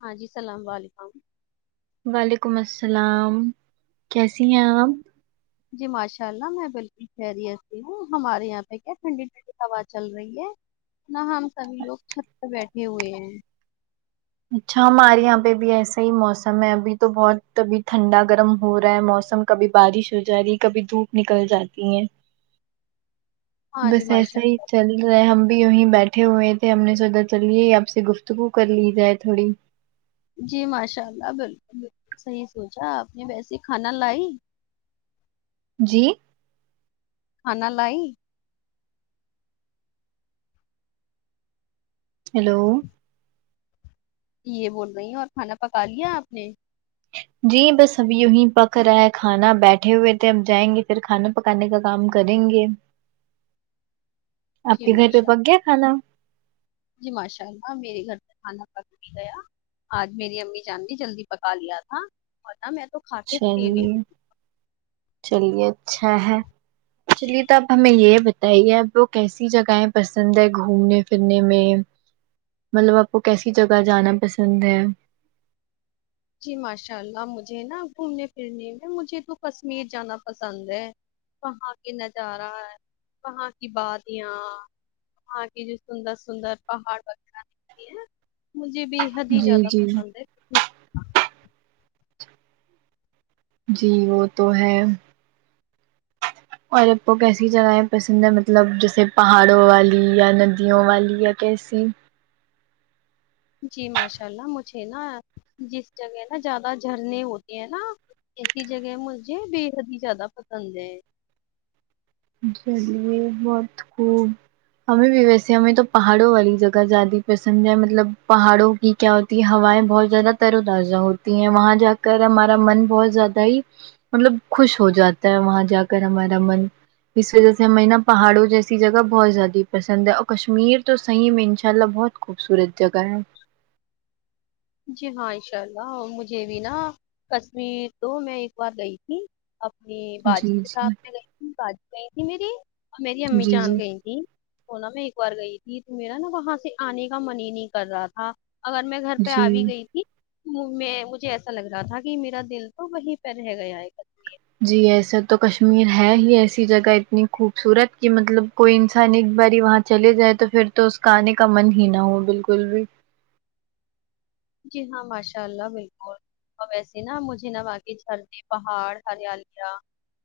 ہاں جی السلام علیکم وعلیکم السلام کیسی ہیں آپ جی ماشاء اللہ میں بالکل خیریت سے ہوں ہمارے یہاں پے کیا ٹھنڈی ٹھنڈی ہوا چل رہی ہے نہ ہم سبھی لوگ چھت پر بیٹھے ہوئے ہیں اچھا ہمارے یہاں پے بھی ایسا ہی موسم ہے ابھی تو بہت ابھی ٹھنڈا گرم ہو رہا ہے موسم کبھی بارش ہو جا رہی کبھی دھوپ نکل جاتی ہے ہاں جی بس ماشاء ایسا ہی چل رہے ہم بھی یونہی بیٹھے ہوئے تھے ہم نے سوچا چلیے آپ سے گفتگو کر لی جائے تھوڑی جی ماشاء اللہ بالکل بالکل صحیح سوچا آپ نے ویسے کھانا لائی جی کھانا لائی ہیلو یے بول رہی ہیں اور کھانا پکالیا آپ نے جی بس اب یہی پک رہا ہے کھانا بیٹھے ہوئے تھے اب جائیں گے پھر کھانا پکانے کا کام کریں گے آپ جی کے گھر پے ماشاء پک گیا کھانا جی ماشاء اللہ میرے گھر سے کھانا پک بھی گیا آج میری امی جان نے جلدی پکا لیا تھا ورنہ میں تو کھا کے فری بھی چلیے چلیے اچھا ہے چلیے تو اب ہمیں یے بتائی ہے اب کو کیسی جگہیں پسند ہے گھومنے پھرنے میں مطلب آپ کو کیسی جگہ جانا پسند ہے جی ماشاء اللہ مجھے نا گھومنے پھرنے میں مجھے تو کشمیر جانا پسند ہے وہاں کے نظارہ وہاں کی بادیاں وہاں کی جو سندر سندر پہاڑ وغیرہ دکھتے ہیں مجھے بھی بحد ہی جی زیادہ جی پسند ہے جی وہ تو ہے اور آپ کو کیسی جگہیں پسند ہیں مطلب جیسے پہاڑوں والی یا ندیوں والی یا کیسی جی ماشاء اللہ مجھے نا جس جگہ نا زیادہ جھرنے ہوتے ہیں نا ایسی جگہ مجھے بےحد ہی زیادہ پسند ہے چلیے بہت خوب ہمیں بھی ویسے ہمیں تو پہاڑوں والی جگہ زیادی پسند ہے مطلب پہاڑوں کی کیا ہوتی ہے ہوائیں بہت زیادہ تروتازہ ہوتی ہیں وہاں جا کر ہمارا من بہت زیادہ ہی مطلب خوش ہو جاتا ہے وہاں جا کر ہمارا من اس وجہ سے ہمیں نا پہاڑوں جیسی جگہ بہت زیادی پسند ہے اور کشمیر تو صحیح میں ان شاء اللہ بہت خوبصورت جگہ ہے جی ہاں انشاء اللہ مجھے بھی نا کشمیر تو میں ایک بار گئی تھی اپنی باجی جی کے جی ساتھ میں گئی تھی باجی گئی تھی میری اور میری امی جی جی جان گئی تھی وہ نا میں ایک بار گئی تھی تو میرا نا وہاں سے آنے کا من ہی نہیں کر رہا تھا اگر میں گھر پے آ جی بھی گئی تھی میں مجھے ایسا لگ رہا تھا کہ میرا دل تو وہیں پے رہ گیا ہے کشمیر جی ایسے تو کشمیر ہے ہی ایسی جگہ اتنی خوبصورت کی مطلب کوئی انسان ایک باری وہاں چلے جائے تو پھر تو اس کا آنے کا من ہی نہ ہو بالکل بھی جی ہاں ماشاء اللہ بالکل اور ویسے نا مجھے نہ باقی جھرنے پہاڑ ہریالیا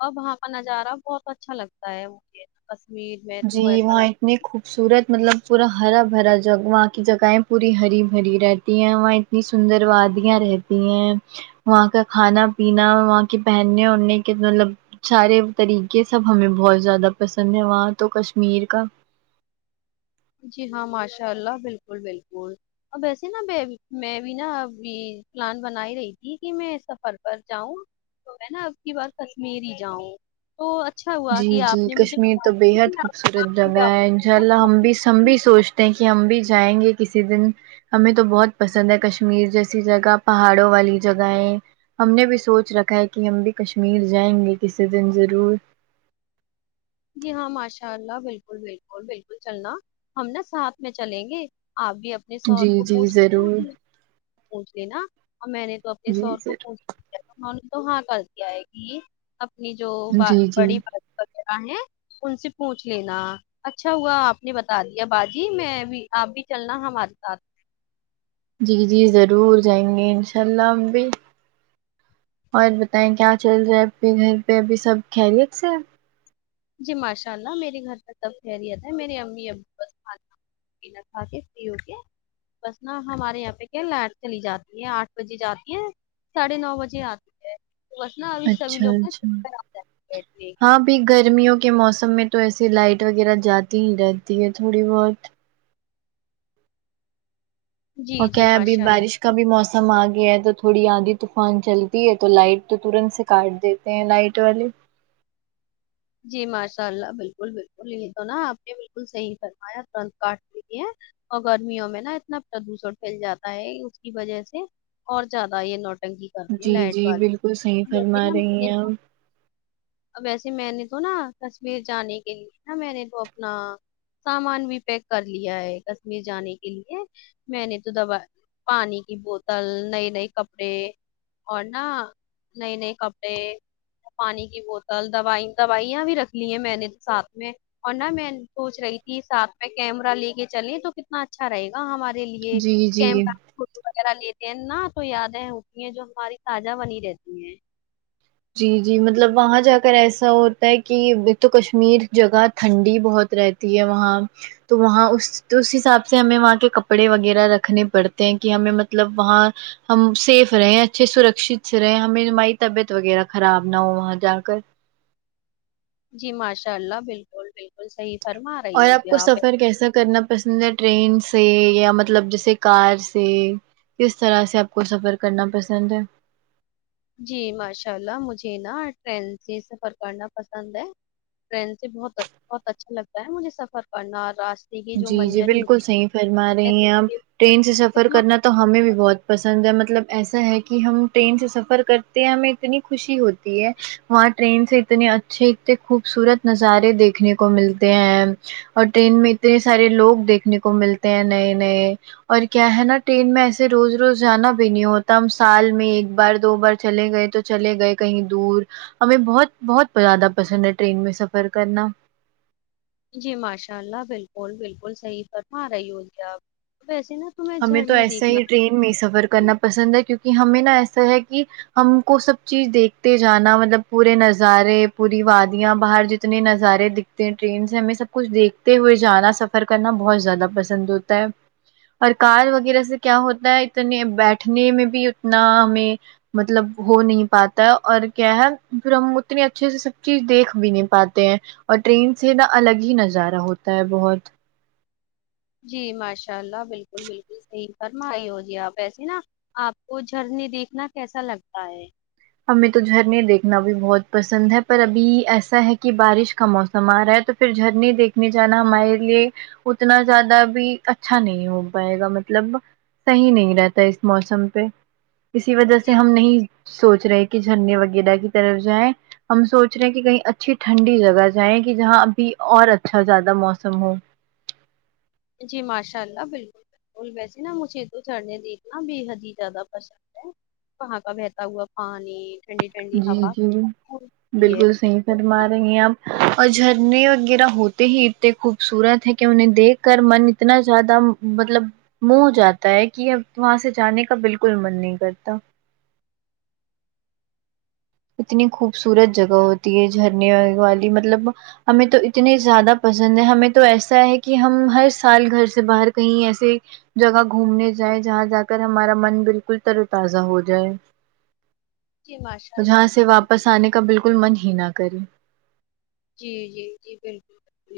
اور وہاں کا نظارہ بہت اچھا لگتا ہے مجھے کشمیر میں تو جی ایسا لگ واے اتنی خوبصورت مطلب پورا ہرا بھرا جگ وہاں کی جگائیں پوری ہری بھری رہتی ہیں وہاں نی سندر وادیاں رہتی ہیں وہاں کا کھانا پینا وہاں کی پہننے اڑنے کے مطلب سارے طریقے سب ہمیں بہت زیادہ پسند ہے وہاں تو کشمیر کا جی ہاں ماشاء اللہ بالکل بالکل آں ویسے نا میں میں بھی نا ابھی پلان بنا ہی رہی تھی کی میں سفر پر جاؤں تو میں نا اب کی بار کشمییر ہی جاؤں تو اچھا ہوا جی کہ جی آپ نے مجھے کشمیر بتا تو دیا بےحد کہ آپ خوبصورت آپ بھی جگہ جاؤ ہے انشاء گے اللہ نا، آپ ہم بھی س ہم بھی سوچتے ہیں کی ہم بھی جائیں گے کسی دن ہمیں تو بہت پسند ہے کشمیر جیسی جگہ پہاڑوں والی جگائیں ہم نے بھی سوچ رکھا ہے کی ہم بھی کشمیر جائیں گے کسی دن ضرور جی ہاں ماشاء اللہ بالکل بالکل بالکل چلنا ہم نا ساتھ میں چلیں گے آپ بھی اپنے سوہر جی کو جی پوچھ لینا ضرور پوچھ لینا اور میں نے تو اپنے جی سوہر کو ضرور پوچھ لیا انہوں نے تو ہاں کر دیا ہے کی اپنی جو با جی جی بڑی بات وغیرہ ہے ان سے پوچھ لینا اچھا ہوا آپ نے بتا دیا باجی میں بھی آپ بھی چلنا ہمارے ساتھ جی جی ضرور جائیں گے انشاء اللہ ہم بھی اور بتائیں کیا چل رہا اپنے گھر پہ ابھی سب خیریت سے ہے جی ماشاء اللہ میری گھر پر سب خیریت ہے میری امی ابو بس کھان ا پینا کھا کے فری ہوکے بس نا ہمارے یہاں پہ کیا لائٹ چلی جاتی ہے آٹھ بجے جاتی ہے ساڑھے نو بجے آتی ہے اچھا [unintelligible] اب گرمیوں کے موسم میں تو ایسی لائٹ وغیرہ جاتی ہی رہتی ہے تھوڑی بہت او جی جی کیا ابھی ماشاء اللہ بارش کا بھی موسم آ گیا ہے تو تھوڑی آندھی طوفان چلتی ہے تو لائٹ تو ترنت سے کاٹ دیت ے لائٹ والے جی ماشاء اللہ بالکل بالکل یہ تو نا آپ نے بالکل صحیح فرمایا ترنت کاٹ لی ہے اور گرمیوں میں نا اتنا پدھوشن پھیل جاتا ہے اس کی وجہ سے اور زیادہ یہ نوٹنکی کرتی ہیں جی لائٹ جی بالکل صحیح والی جیسے فرما نا رہی میرے ہیں آپ ویسے میں نے تو نا کشمیر جانے کے لیے نا میں نے تو اپنا سامان بھی پیک کر لیا ہے کشمیر جانے کے لیے میں نے تو دبا پانی کی بوتل نئے نئے کپڑے اور نا نئے نئے کپڑے پانی کی بوت ل دوائی دوائیاں بھی رکھ لی ہیں میں نے تو ساتھ میں اور نہ میں سوچ رہی تھی ساتھ میں کیمرا لے کے چلیں تو کیا کتنا اچھا رہے گا ہمارے لیے جی جی کیمرہ فوٹو وغیرہ لیتے ہیں نا تو یادیں ہوتی ہیں جو ہماری تازہ بنی رہتی ہیں جی جی مطلب وہاں جا کر ایسا ہوتا ہے کہ تو کشمیر جگہ ٹھنڈی بہت رہت تی ہے وہاں تو وہاں اس اس حساب سے ہمیں وہاں کے کپڑے وغیرہ رکھنے پڑتے ہیں کہ ہمیں مطلب وہاں ہم سیف رہے اچھے سرکشت سے رہے ہمیں ہماری طبیعت وغیرہ خراب نہ ہو وہاں جا کر جی ماشاء اللہ بالکل بالکل صحیح فرما رہی اور آپ ہوگی کو سفر کیسا کرنا پسند ہے ٹرین سے یا مطلب جیسے کار سے کس طرح سے آپ کو سفر کرنا پسند ہے جی ماشاء اللہ مجھے نا ٹرین سے سفر کرنا پسند ہے ٹرین سے بہت بہت اچھا لگتا ہے مجھے سفر کرنا اور راہ جی جی بالکل صحیح فرما رہی ہیں دیکھ آپ کے ٹرین سے سفر کتنا کرنا تو ہمیں بھی بہت پسند ہے مطلب ایسا ہے کہ ہم ٹرین سے سفر کرتے ہیں ہمیں اتنی خوشی ہوتی ہے وہاں ٹرین سے اتنے اچھے اتنے خوبصورت نظارے دیکھنے کو ملتے ہیں اور ٹرین میں اتنے سارے لوگ دیکھنے کو ملتے ہیں نئے نئے اور کیا ہے نا ٹرین میں ایسے روز روز جانا بھی نہیں ہوتا ہم سال میں ایک بار دو بار چلے گئے تو چلے گئے کہیں دور ہمیں بہت بہت زیادہ پسند ہے ٹرین میں سفر کرنا جی ماشاء اللہ بالکل بالکل صحیح فرما رہی ہو جی آپ ویسے نا تمیں ہمیں جھر تو نہیں ایسا دیکھنا ہی ٹرین میں سفر کرنا پسند ہے کیونکہ ہمیں نہا ایسا ہے کہ ہم کو سب چیز دیکھتے جانا مطلب پورے نظارے پوری وادیاں باہر جتنے نظارے دکھ ٹرین سے ہمیں سب کچھ دیکھتے ہوئے جانا سفر کرنا بہت زیادہ پسند ہوتا ہے اور کار وغیرہ سے کیا ہوتا ہے اتنے بیٹھنے میں بھی اتنا ہمیں مطلب ہو نہیں پاتا ہے اور کیا ہے پھر ہم اتنی اچھے سے سب چیز دیکھ بھی نہیں پاتے ہیں اور ٹرین سے نا الگ ہی نظارہ ہوتا ہے بہت جی ماشاء اللہ بلکل بلکل صحیح فرمائی ہو جی آپ ایسے نا آپ کو جھرنے دیکھنا کیسا لگتا ہے ہمیں تو جھرنے دیکھنا بھی بہت پسند ہے پر ابھی ایسا ہے کہ بارش کا موسم آ رہا ہے تو پھر جھرنے دیکھنے جانا ہمارے لیے اتنا زیادہ بھی اچھا نہیں ہو پائے گا مطلب صحیح نہیں رہتا اس موسم پہ اسی وجہ سے جی ہم نہیں سوچ رہے کہ جھرنے وغیرہ کی طرف جائیں ہم سوچ رہے ہیں کہ کہیں اچھی ٹھنڈی جگہ جائیں کہ جہاں ابھی اور اچھا زیادہ موسم ہو جی ماشاء اللہ بلکل ویسے نا مجھے تو چڑھنے دیکھنا بے حد ہی زیادہ پسند ہے وہاں کا بہتا ہوا پانی ٹھنڈی ٹھنڈی جی ہوا جی ہوتی ہے بلکل صحیح فرما رہی ہیں آپ اور جھرنے وغیرہ ہوتے ہی اتنے خوبصورت ہے کہ انہیں دیکھ کر من اتنا زیادہ مطلب منہ ہو جاتا ہے کہ اب وہاں سے جانے کا بلکل من نہیں کرتا اتنی خوبصورت جگہ ہوتی ہے جھرنے والی مطلب ہمیں تو اتنے زیادہ پسند ہیں ہمیں تو ایسا ہے کہ ہم ہر سال گھر سے باہر کہیں ایسے جگہ گھومنے جائیں جہاں جا کر ہمارا من بلکل تر و تازہ ہو جائے جی ماشاء جہاں اللہ سے واپس آنے کا بلکل من ہی نہ کرے جی جی جی بلکل [unintelligible]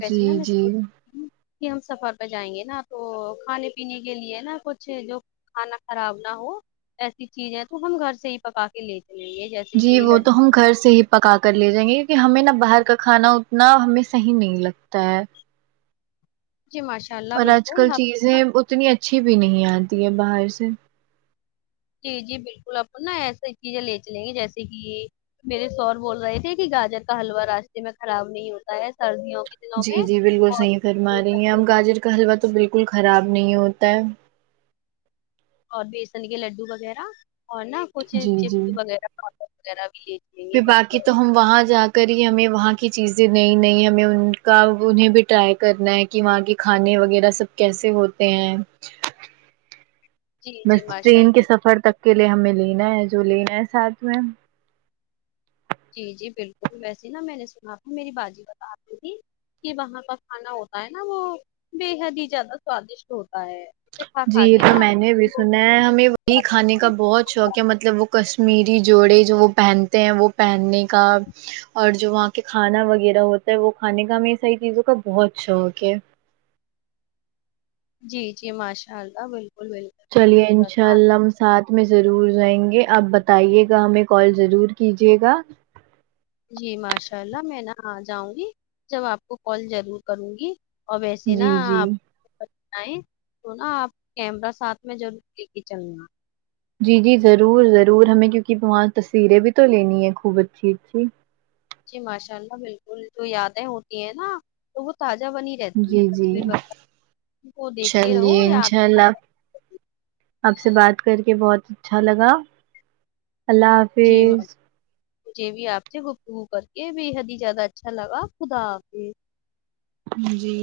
ویسے نا جی میں اس جی کہ ہم سفر پہ جائیں گے نا تو کھانے پینے کے لیے نا کچھ جو کھانا خراب نہ ہو ایسی چیز ہے تو ہم گھر سے ہی پکا کے لے چلیں گے جیسے جی کہ وہ تو ہم لڈو گھر سے ہی پکا کر لے جائیں گے کیونکہ ہمیں نا باہر کا کھانا اتنا ہمیں صحیح نہیں لگتا ہے جی ماش اور آج کل چیزیں اتنی اچھی بھی نہیں آتی ہے باہر سے جی جی بلکل اپن نا ایسے چیزیں لے چلیں گے جیسے کہ میرے سور بول رہے تھے کہ گاجر کا حلوا راستے میں خراب نہیں ہوتا ہے سردیوں کے دنوں جی میں جی بالکل صحیح فرما رہی ہیں اور اپ گاجر کا حلوہ تو بالکل خراب نہیں ہوتا ہے اور بیسن کے لڈڈو وغیرہ اور نا کچھ جی جی چپس وغیرہ پاپ [unintelligible] وغیرہ بھی چلیں گے پھر بن باقی تو ہم وہاں جا کے کری ہمیں وہاں کی چیزیں نہیں نہیں ہمیں ان کا انہیں بھی ٹرائی کرنا ہے کہ وہاں کے کھانے وغیرہ سب کیسے ہوتے ہیں جی جی بس ماشاء ٹرین کے اللہ سفر تک کے لیے ہمیں لینا ہے جو لینا ہے ساتھ میں جی جی بالکل ویسے نا میں نے سنا تھا میری باجی بتاری تھی کہ وہاں کا کھانا ہوتا ہے نا وہ بےحد ہی جیادہ سوادشٹ ہوتا ہے اسے کھا جی کھا یہ کے تو نا میں نے بھی وہ- سنا ہے ہمیں وہی کھانے کا بہت شوق کہ مطلب وہ کشمیری جوڑے جو وہ پہنتے ہیں وہ پہننے کا اور جو وہاں کے کھانا وغیرہ ہوتا ہے وہ کھانے کا ہمیں ساری چیزوں کا بہت شوق ہے جی جی ماشاء اللہ بالکل بالکل چلیے صحیح انشاء فرما اللہ ساتھ میں ضرور جائیں گے آپ بتائیے گا ہمیں کال ضرور کیجیے گا جی ماشاء اللہ میں نہ آ جاؤں گی جب آپ کو کال ضرور کروں گی اور ویسے نا جی جی آپ پر جائے تو نا آپ کیمرہ ساتھ میں ضرور لے کے چلنا جی جی ضرور ضرور ہمیں کیونکہ وہاں تصویریں بھی تو لینی ہے خوب اچھی اچھی جی ماشاء اللہ بالکل جو یادیں ہوتی ہیں نا تو وہ تازہ بنی رہتی ہے جی جی تصویر وغیرہ کو دیکھتے رہو چلیے یاد انشاء اللہ ہے۔ آپ سے بات کر کے بہت اچھا لگا اللہ جی حافظ مجھے بھی آپ سے گفتگو کر کے بے حد ہی زیادہ اچھا لگا خدا حافظ جی